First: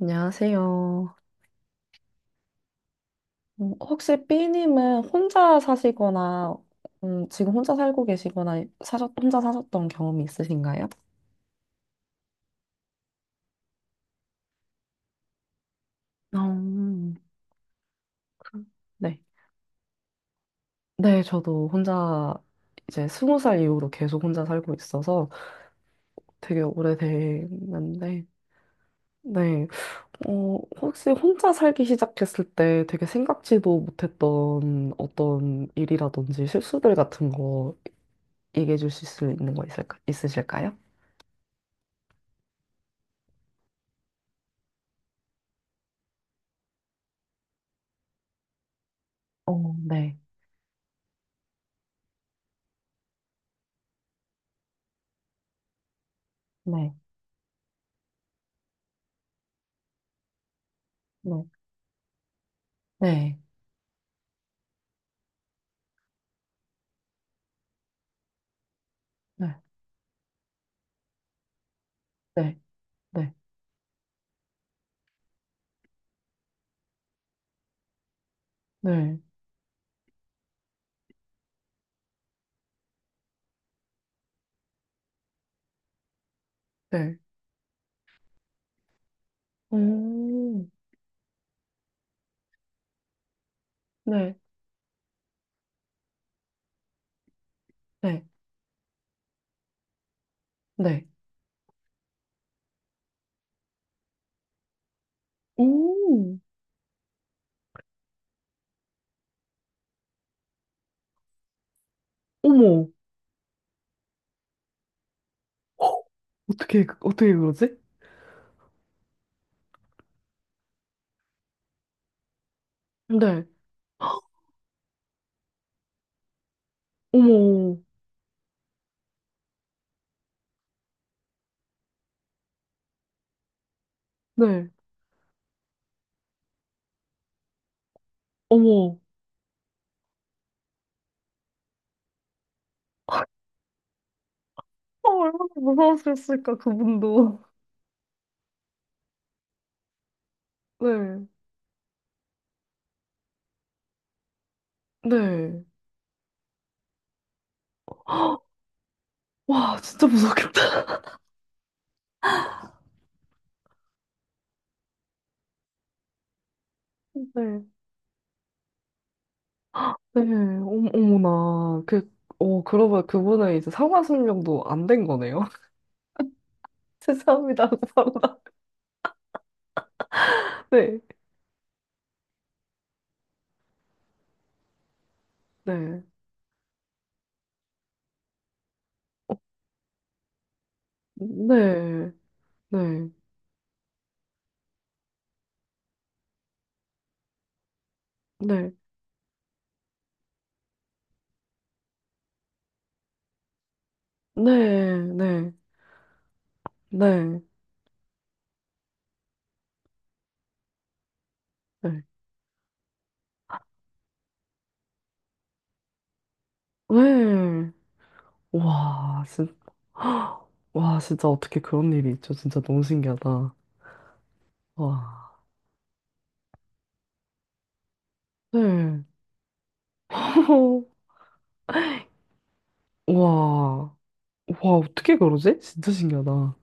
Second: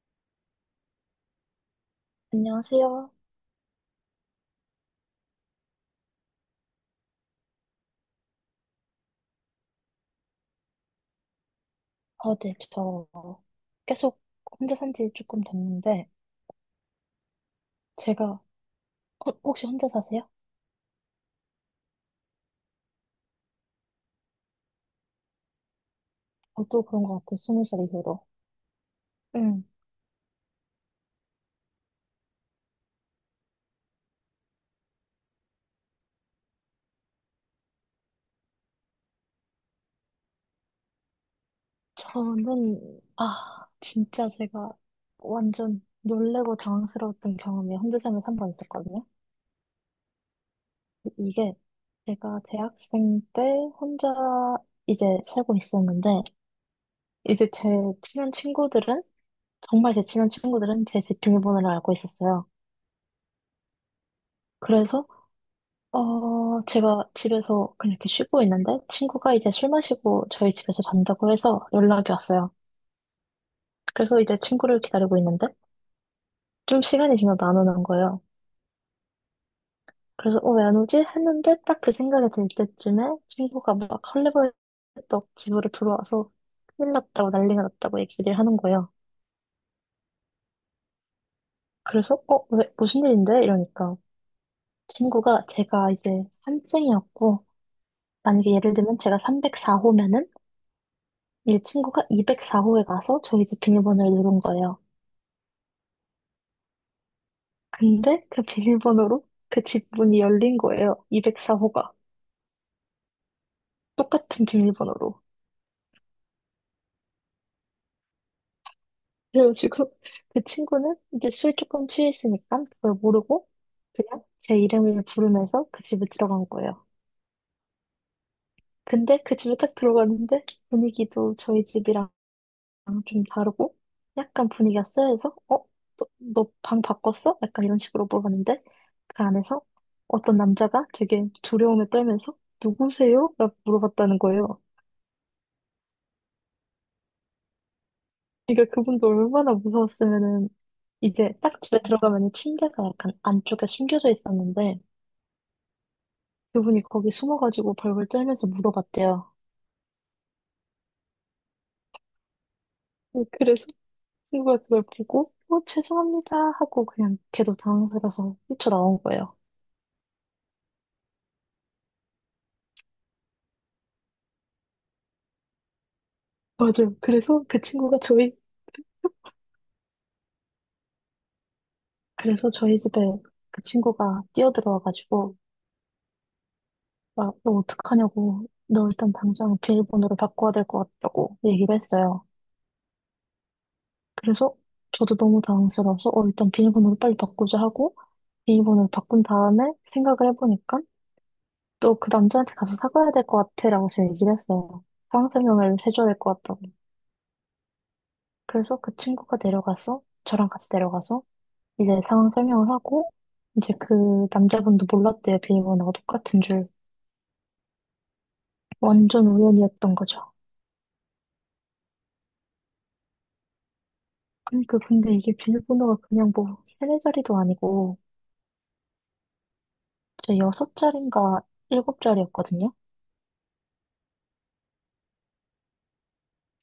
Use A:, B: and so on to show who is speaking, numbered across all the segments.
A: 안녕하세요.
B: 안녕하세요.
A: 혹시 B님은 혼자 사시거나, 지금 혼자 살고 계시거나, 혼자 사셨던 경험이 있으신가요?
B: 아, 네, 저 계속 혼자 산지 조금 됐는데,
A: 어,
B: 제가,
A: 그, 네.
B: 혹시 혼자 사세요?
A: 네, 저도 혼자 이제 20살 이후로 계속 혼자 살고 있어서 되게
B: 저도 그런 것 같아요, 20살 이후로.
A: 오래됐는데,
B: 응,
A: 네. 어, 혹시 혼자 살기 시작했을 때 되게 생각지도 못했던 어떤 일이라든지 실수들 같은 거 얘기해 주실 수 있는 거 있으실까요?
B: 진짜 제가 완전 놀래고 당황스러웠던 경험이 혼자 살면서 한 번 있었거든요.
A: 어, 네.
B: 이게 제가 대학생 때 혼자 이제 살고 있었는데,
A: 네,
B: 이제 제 친한 친구들은, 정말 제 친한 친구들은 제 집
A: 네,
B: 비밀번호를 알고 있었어요.
A: 네,
B: 그래서 제가 집에서 그냥 이렇게 쉬고 있는데 친구가 이제 술 마시고 저희 집에서 잔다고 해서 연락이 왔어요.
A: 네, 네,
B: 그래서 이제 친구를 기다리고 있는데 좀 시간이 지나도 안 오는 거예요.
A: 네, 네,
B: 그래서 왜 안 오지? 했는데 딱 그 생각이 들 때쯤에 친구가 막 헐레벌떡 집으로 들어와서 큰일
A: 네.
B: 났다고 난리가 났다고 얘기를 하는 거예요.
A: 오,
B: 그래서 왜 무슨 일인데? 이러니까
A: 네,
B: 친구가 제가 이제 산증이었고
A: 네,
B: 만약에 예를 들면 제가 304호면은
A: 네.
B: 이 친구가 204호에 가서 저희 집 비밀번호를 누른 거예요.
A: 오,
B: 근데 그 비밀번호로 그 집 문이 열린 거예요. 204호가.
A: 어머,
B: 똑같은 비밀번호로.
A: 헉, 어떻게, 어떻게 그러지?
B: 그래가지고 그 친구는 이제 술 조금 취했으니까 그걸
A: 네,
B: 모르고 그냥 제 이름을 부르면서 그 집에 들어간 거예요.
A: 어머,
B: 근데 그 집에 딱 들어갔는데 분위기도 저희 집이랑 아, 좀 다르고 약간
A: 네,
B: 분위기가 쎄해서 어? 너 방 바꿨어? 약간 이런 식으로 물어봤는데
A: 어머.
B: 그 안에서 어떤 남자가 되게 두려움에 떨면서 누구세요? 라고 물어봤다는 거예요.
A: 아, 얼마나 무서웠을까, 그분도.
B: 그러니까 그분도 얼마나 무서웠으면은
A: 네,
B: 이제 딱 집에 들어가면 침대가 약간 안쪽에 숨겨져 있었는데
A: 네.
B: 그분이 거기 숨어가지고 벌벌 떨면서 물어봤대요.
A: 와, 진짜 무섭겠다.
B: 네, 그래서 친구가 그걸 보고 어, 죄송합니다 하고 그냥 걔도
A: 네,
B: 당황스러워서 뛰쳐나온 거예요.
A: 네, 어머, 어머나. 그, 어, 그러보 그분은 이제 상하 수명도 안 된 거네요.
B: 맞아요.
A: 죄송합니다. 감사합니다. 네,
B: 그래서 저희 집에 그 친구가 뛰어들어와가지고,
A: 네.
B: 막, 너 어떡하냐고, 너 일단 당장 비밀번호를 바꿔야 될 것 같다고 얘기를
A: 네,
B: 했어요.
A: 네,
B: 그래서 저도 너무 당황스러워서, 일단 비밀번호를 빨리 바꾸자 하고,
A: 네,
B: 비밀번호를 바꾼 다음에 생각을 해보니까, 또 그 남자한테 가서 사과해야 될 것 같아라고 제가 얘기를 했어요.
A: 네,
B: 상황
A: 네,
B: 설명을 해줘야 될 것 같다고.
A: 네,
B: 그래서 그 친구가 내려가서, 저랑 같이 내려가서, 이제
A: 네,
B: 상황 설명을 하고, 이제 그 남자분도 몰랐대요. 비밀번호가 똑같은 줄.
A: 네. 와,
B: 완전 우연이었던 거죠.
A: 와, 진짜 어떻게 그런 일이 있죠? 진짜 너무 신기하다.
B: 그러니까 근데
A: 와,
B: 이게 비밀번호가 그냥 뭐 세네 자리도 아니고
A: 네.
B: 제 여섯 자리인가 일곱 자리였거든요.
A: 와, 와, 어떻게 그러지? 진짜 신기하다.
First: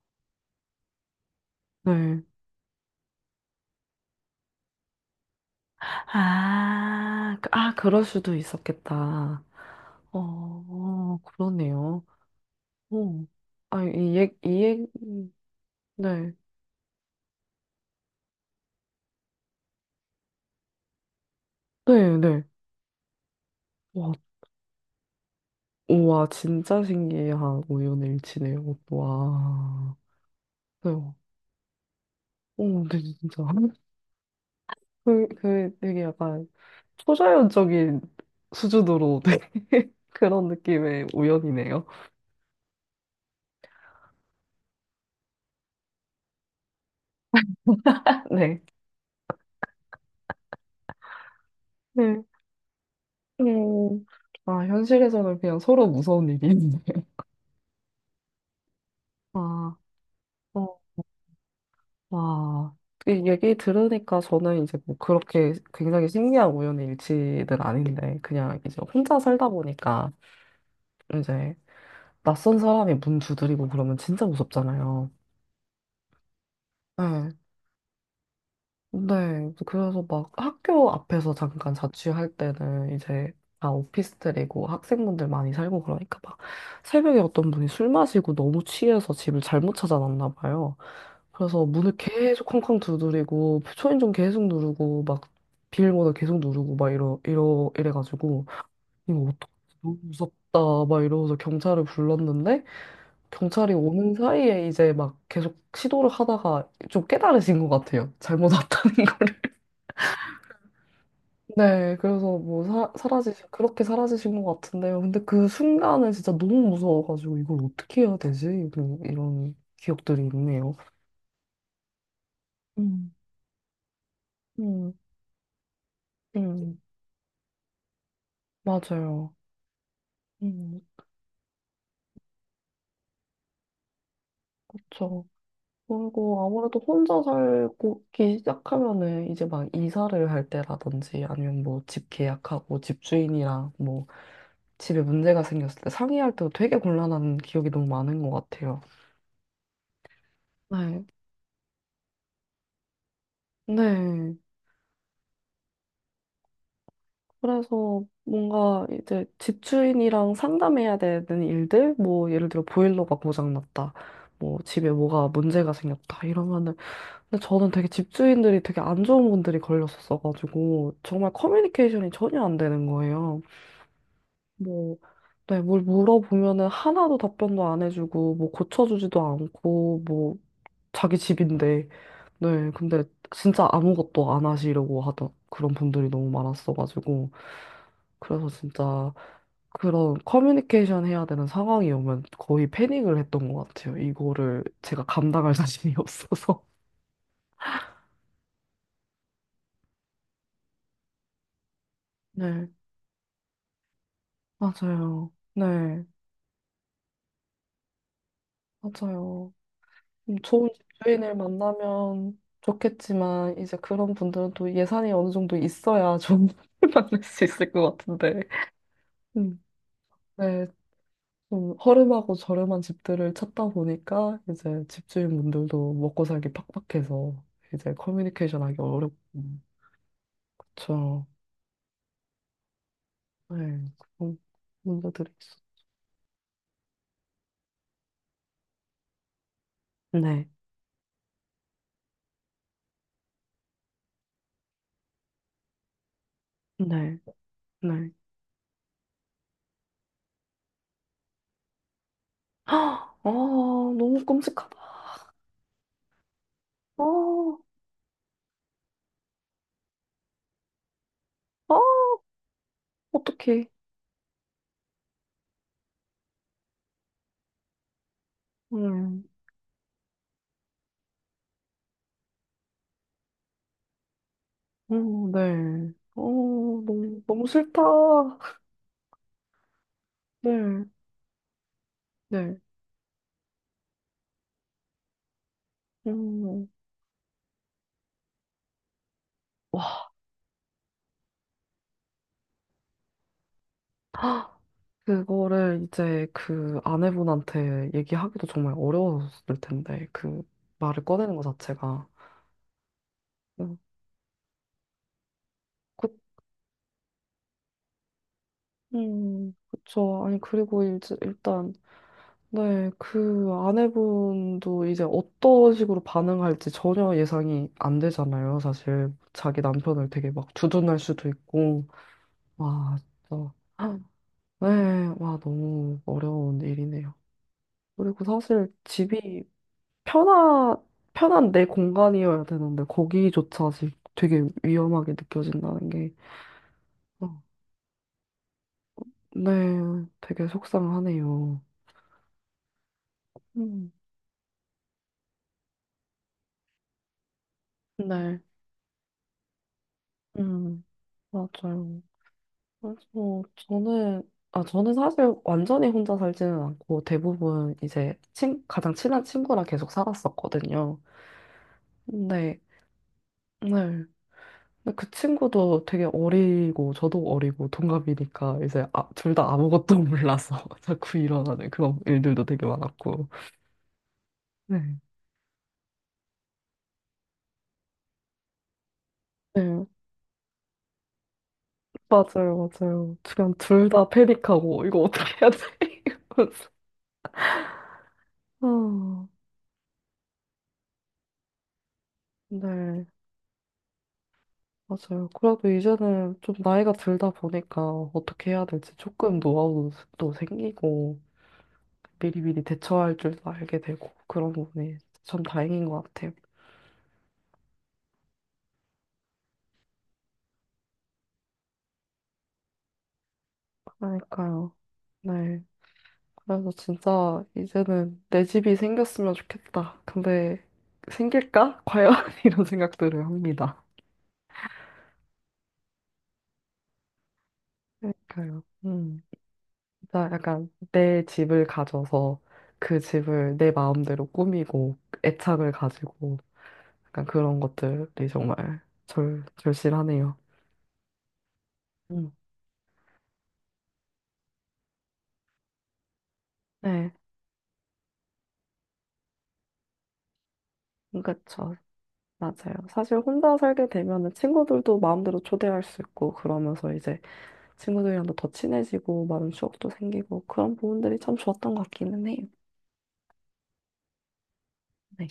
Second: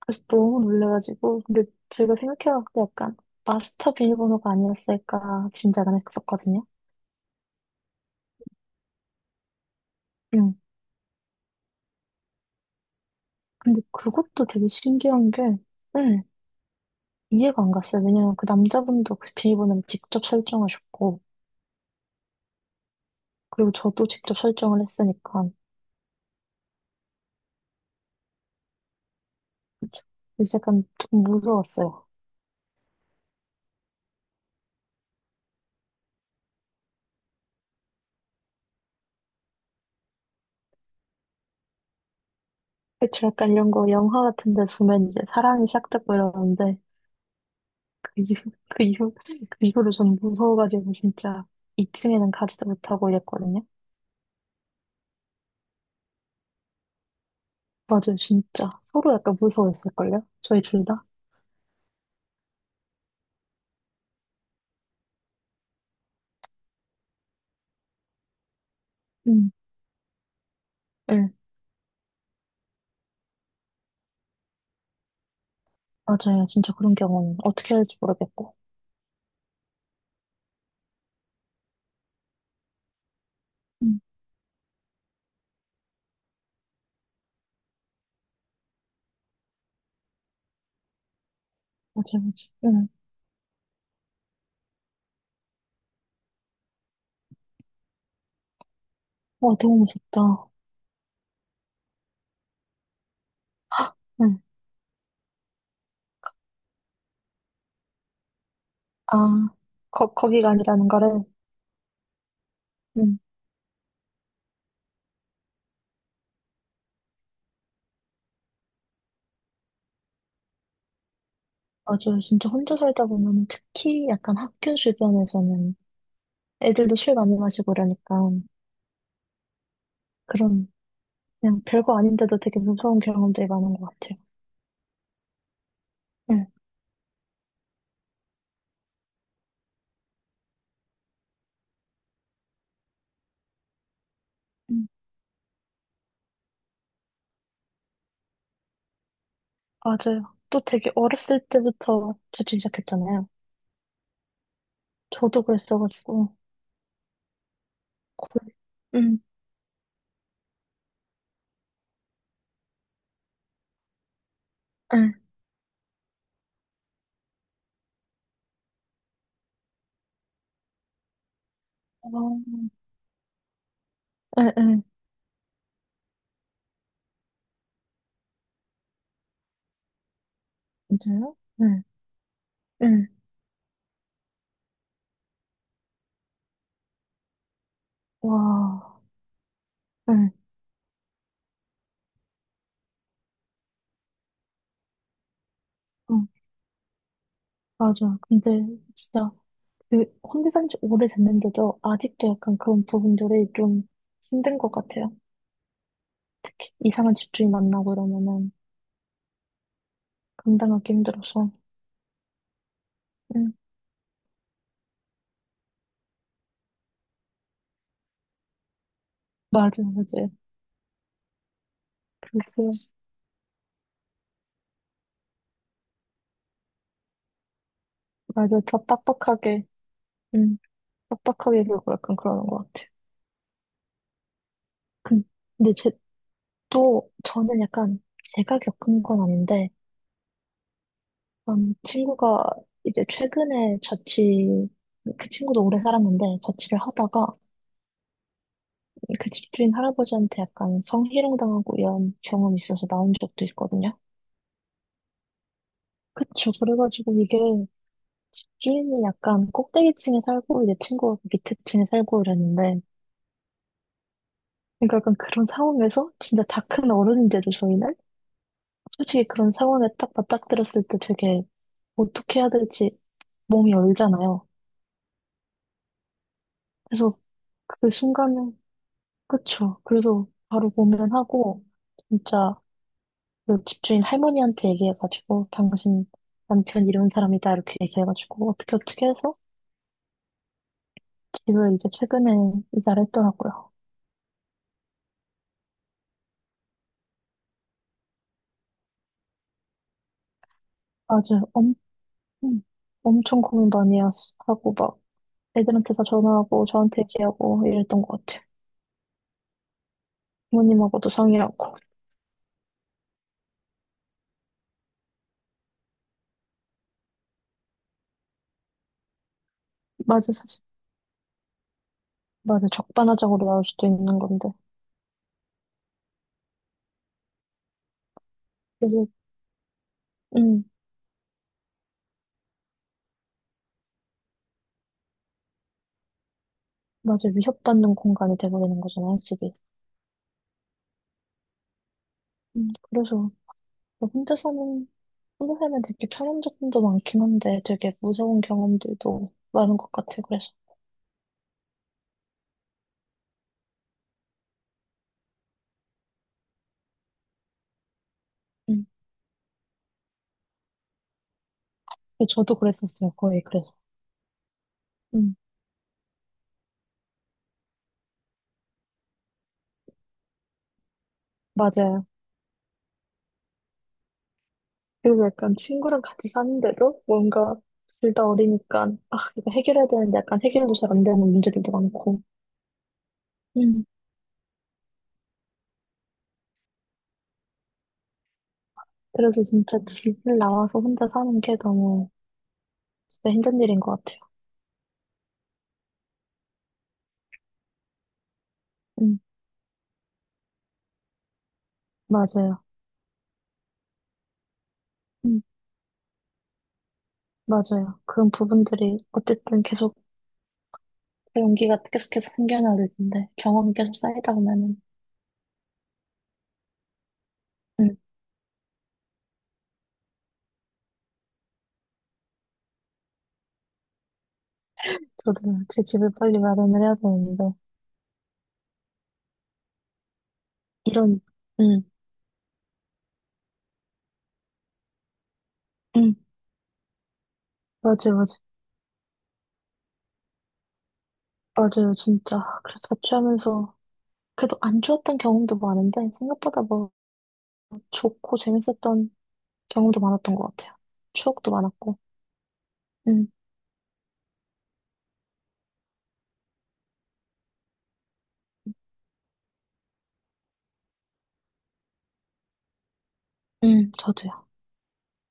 B: 그래서 너무 놀래가지고 근데 제가
A: 네.
B: 생각해봤을 때 약간 마스터 비밀번호가 아니었을까 짐작은 했었거든요.
A: 아, 아, 그럴 수도 있었겠다.
B: 응.
A: 어, 그러네요. 어,
B: 근데
A: 아,
B: 그것도 되게 신기한 게 응,
A: 네,
B: 이해가 안 갔어요. 왜냐면 그 남자분도 그 비밀번호를 직접 설정하셨고
A: 네, 네.
B: 그리고 저도
A: 와,
B: 직접 설정을 했으니까
A: 우와, 진짜 신기한 우연일치네요. 와.
B: 이제 약간
A: 그래요.
B: 좀 무서웠어요.
A: 어, 근데 진짜. 그 되게 약간 초자연적인 수준으로 되게 그런 느낌의 우연이네요.
B: 그치, 약간 이런 거 영화 같은 데서 보면 이제 사랑이 시작됐고 이러는데, 그 이후,
A: 네.
B: 그 이후, 그 이후로 전 무서워가지고 진짜
A: 네.
B: 2층에는 가지도 못하고 이랬거든요.
A: 음. 아, 현실에서는 그냥 서로 무서운 일인데.
B: 맞아요, 진짜. 서로 약간
A: 와,
B: 무서워했을걸요? 저희
A: 어,
B: 둘 다?
A: 와. 이 얘기 들으니까 저는 이제 뭐 그렇게 굉장히 신기한 우연의 일치는 아닌데, 그냥 이제 혼자 살다
B: 응,
A: 보니까
B: 응.
A: 이제 낯선 사람이 문 두드리고 그러면 진짜 무섭잖아요.
B: 맞아요, 진짜 그런
A: 네.
B: 경험. 어떻게 해야 할지 모르겠고.
A: 네. 그래서 막 학교 앞에서 잠깐 자취할 때는 이제 다
B: 응,
A: 오피스텔이고 학생분들 많이 살고 그러니까 막 새벽에 어떤 분이 술 마시고 너무 취해서 집을 잘못 찾아놨나 봐요. 그래서 문을
B: 맞아요,
A: 계속 쾅쾅
B: 맞아요. 응.
A: 두드리고 초인종 계속 누르고 막 비밀번호 계속 누르고 막 이러 이러 이래가지고 이거 어떡해,
B: 와, 너무
A: 너무
B: 무섭다.
A: 무섭다. 막 이러면서 경찰을 불렀는데, 경찰이 오는
B: 응.
A: 사이에 이제 막 계속 시도를 하다가 좀 깨달으신 것 같아요. 잘못 왔다는
B: 아,
A: 거를.
B: 거기가 아니라는 거를.
A: 네, 그래서 뭐
B: 응.
A: 그렇게 사라지신 것 같은데요. 근데 그 순간은 진짜 너무 무서워가지고 이걸 어떻게 해야 되지? 이런, 이런 기억들이 있네요.
B: 맞아요, 진짜 혼자 살다
A: 음,
B: 보면 특히 약간 학교
A: 음,
B: 주변에서는
A: 음,
B: 애들도 술 많이 마시고 이러니까.
A: 맞아요.
B: 그런
A: 음,
B: 그냥 별거 아닌데도 되게 무서운 경험들이 많은 것 같아요.
A: 그쵸. 그리고
B: 응,
A: 아무래도 혼자 살기 시작하면은 이제 막 이사를 할 때라든지 아니면 뭐 집 계약하고 집주인이랑 뭐
B: 응,
A: 집에 문제가 생겼을 때 상의할 때도 되게 곤란한 기억이 너무 많은 것 같아요.
B: 맞아요. 또 되게
A: 네.
B: 어렸을 때부터 재충 시작했잖아요.
A: 네.
B: 저도 그랬어가지고.
A: 그래서
B: 고...
A: 뭔가
B: 음.
A: 이제 집주인이랑 상담해야 되는 일들, 뭐 예를 들어 보일러가 고장났다, 뭐 집에
B: 응,
A: 뭐가 문제가 생겼다 이러면은 근데 저는 되게 집주인들이 되게 안 좋은 분들이 걸렸었어가지고, 정말 커뮤니케이션이
B: 어,
A: 전혀 안 되는 거예요.
B: 응, 응,
A: 뭐, 네, 뭘 물어보면은 하나도 답변도 안 해주고, 뭐 고쳐주지도 않고, 뭐, 자기
B: 진짜요? 응,
A: 집인데, 네, 근데
B: 응.
A: 진짜 아무것도 안 하시려고 하던 그런 분들이 너무 많았어가지고, 그래서
B: 와,
A: 진짜 그런
B: 응,
A: 커뮤니케이션 해야 되는 상황이 오면 거의 패닉을 했던 것 같아요. 이거를 제가 감당할 자신이
B: 응,
A: 없어서.
B: 맞아. 근데 진짜 그 혼자 산지 오래됐는데도 아직도 약간
A: 네.
B: 그런 부분들이 좀 힘든 것 같아요.
A: 맞아요. 네,
B: 특히 이상한 집주인 만나고 이러면은
A: 맞아요. 좀 좋은
B: 감당하기
A: 집주인을
B: 힘들어서.
A: 만나면
B: 응,
A: 좋겠지만, 이제 그런 분들은 또 예산이 어느 정도 있어야 좋은 분을 만날 수 있을 것 같은데. 음,
B: 맞아요, 맞아요.
A: 네, 좀 허름하고
B: 그게
A: 저렴한 집들을 찾다 보니까, 이제 집주인분들도 먹고 살기 팍팍해서, 이제
B: 맞아,
A: 커뮤니케이션 하기
B: 더
A: 어렵고.
B: 음,
A: 그쵸.
B: 빡빡하게 굴고 약간 그러는 것 같아요.
A: 네, 그런
B: 근-
A: 문제들이 있어.
B: 근데 저는 약간 제가 겪은 건 아닌데,
A: 네,
B: 친구가 이제 최근에 자취, 그 친구도 오래 살았는데, 자취를
A: 네,
B: 하다가
A: 네.
B: 그 집주인 할아버지한테 약간 성희롱 당하고 이런 경험이 있어서
A: 아,
B: 나온 적도 있거든요.
A: 너무 끔찍하다.
B: 그쵸.
A: 아,
B: 그래가지고 이게 집주인이 약간 꼭대기 층에 살고, 이제 친구가 그 밑에
A: 아.
B: 층에 살고 이랬는데,
A: 어떡해.
B: 그러니까 약간 그런 상황에서 진짜 다 큰 어른인데도 저희는 솔직히
A: 음,
B: 그런 상황에 딱 맞닥뜨렸을 때 되게 어떻게 해야 될지 몸이 얼잖아요.
A: 네. 어,
B: 그래서
A: 너무, 너무 싫다.
B: 그 순간은, 그쵸. 그래서 바로 보
A: 네,
B: 면하고 진짜
A: 네.
B: 그 집주인 할머니한테 얘기해가지고, 당신
A: 음,
B: 남편 이런 사람이다. 이렇게 얘기해가지고, 어떻게 어떻게 해서
A: 와,
B: 집을 이제 최근에 이사를 했더라고요.
A: 그거를 이제 그 아내분한테 얘기하기도 정말 어려웠을 텐데, 그 말을 꺼내는 것
B: 맞아요.
A: 자체가.
B: 음, 엄청 고민
A: 음,
B: 많이 하고, 막 애들한테 다
A: 그,
B: 전화하고, 저한테 얘기하고 이랬던 것 같아요.
A: 그쵸. 아니, 그리고
B: 부모님하고도
A: 이제 일단,
B: 상의하고.
A: 네, 그 아내분도 이제 어떤 식으로 반응할지 전혀 예상이 안 되잖아요, 사실. 자기 남편을 되게
B: 맞아,
A: 막
B: 사실.
A: 주둔할 수도 있고.
B: 맞아.
A: 와,
B: 적반하장으로
A: 진짜.
B: 나올 수도 있는 건데.
A: 네, 와, 너무 어려운 일이네요. 그리고 사실
B: 그래서,
A: 집이
B: 음,
A: 편한, 편한 내 공간이어야 되는데, 거기조차 지금 되게 위험하게 느껴진다는 게,
B: 맞아.
A: 어,
B: 위협받는 공간이 돼버리는 거잖아,
A: 네,
B: 집이.
A: 되게 속상하네요.
B: 그래서,
A: 음,
B: 뭐 혼자 살면 되게 편한 점도 많긴 한데, 되게
A: 네,
B: 무서운 경험들도 많은 것 같아, 그래서.
A: 음, 맞아요. 그래서 저는, 아, 저는 사실 완전히 혼자 살지는 않고, 대부분 이제 친,
B: 음,
A: 가장 친한 친구랑 계속 살았었거든요.
B: 저도
A: 네,
B: 그랬었어요, 거의,
A: 네.
B: 그래서.
A: 근데 그
B: 음,
A: 친구도 되게 어리고 저도 어리고 동갑이니까 이제 아, 둘 다 아무것도 몰라서 자꾸 일어나는 그런
B: 맞아요.
A: 일들도 되게 많았고. 네.
B: 그리고 약간 친구랑 같이 사는데도 뭔가 둘 다 어리니까, 아, 이거
A: 네,
B: 해결해야 되는데 약간 해결도 잘 안 되는 문제들도 많고.
A: 맞아요, 맞아요. 그냥
B: 음,
A: 둘 다 패닉하고 이거 어떻게 해야 돼? 이러면서. 아,
B: 그래서 진짜 집을 나와서 혼자 사는 게 너무
A: 네,
B: 진짜 힘든 일인 것 같아요.
A: 맞아요. 그래도 이제는 좀 나이가 들다 보니까 어떻게 해야 될지
B: 음,
A: 조금 노하우도 생기고
B: 맞아요.
A: 미리미리 대처할 줄도 알게 되고 그런 부분이 참
B: 음,
A: 다행인 것 같아요.
B: 맞아요. 그런 부분들이 어쨌든 계속 용기가 계속해서 생겨나야 될 텐데 경험이 계속 쌓이다
A: 그러니까요.
B: 보면은
A: 네. 그래서 진짜
B: 음,
A: 이제는 내 집이 생겼으면 좋겠다. 근데 생길까? 과연? 이런 생각들을 합니다.
B: 저도 제 집을 빨리 마련을 해야 되는데
A: 그러니까요. 음. 진짜 약간
B: 이런
A: 내 집을
B: 음,
A: 가져서 그 집을 내 마음대로 꾸미고 애착을
B: 음,
A: 가지고 약간 그런
B: 맞아요, 맞아요.
A: 것들이 정말 절, 절실하네요.
B: 맞아요,
A: 음.
B: 진짜. 그래서 같이 하면서 그래도 안 좋았던 경험도 많은데 생각보다 뭐
A: 네,
B: 좋고 재밌었던 경험도 많았던 것 같아요. 추억도
A: 그렇죠.
B: 많았고.
A: 맞아요. 사실
B: 음,
A: 혼자 살게 되면은 친구들도 마음대로 초대할 수 있고 그러면서 이제 친구들이랑도 더 친해지고 많은 추억도 생기고 그런 부분들이 참 좋았던 것 같기는 해요.
B: 저도요.
A: 네.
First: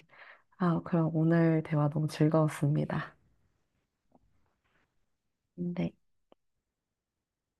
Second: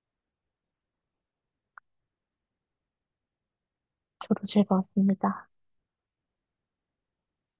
A: 아, 그럼 오늘 대화 너무 즐거웠습니다.
B: 저도 즐거웠습니다.
A: 네.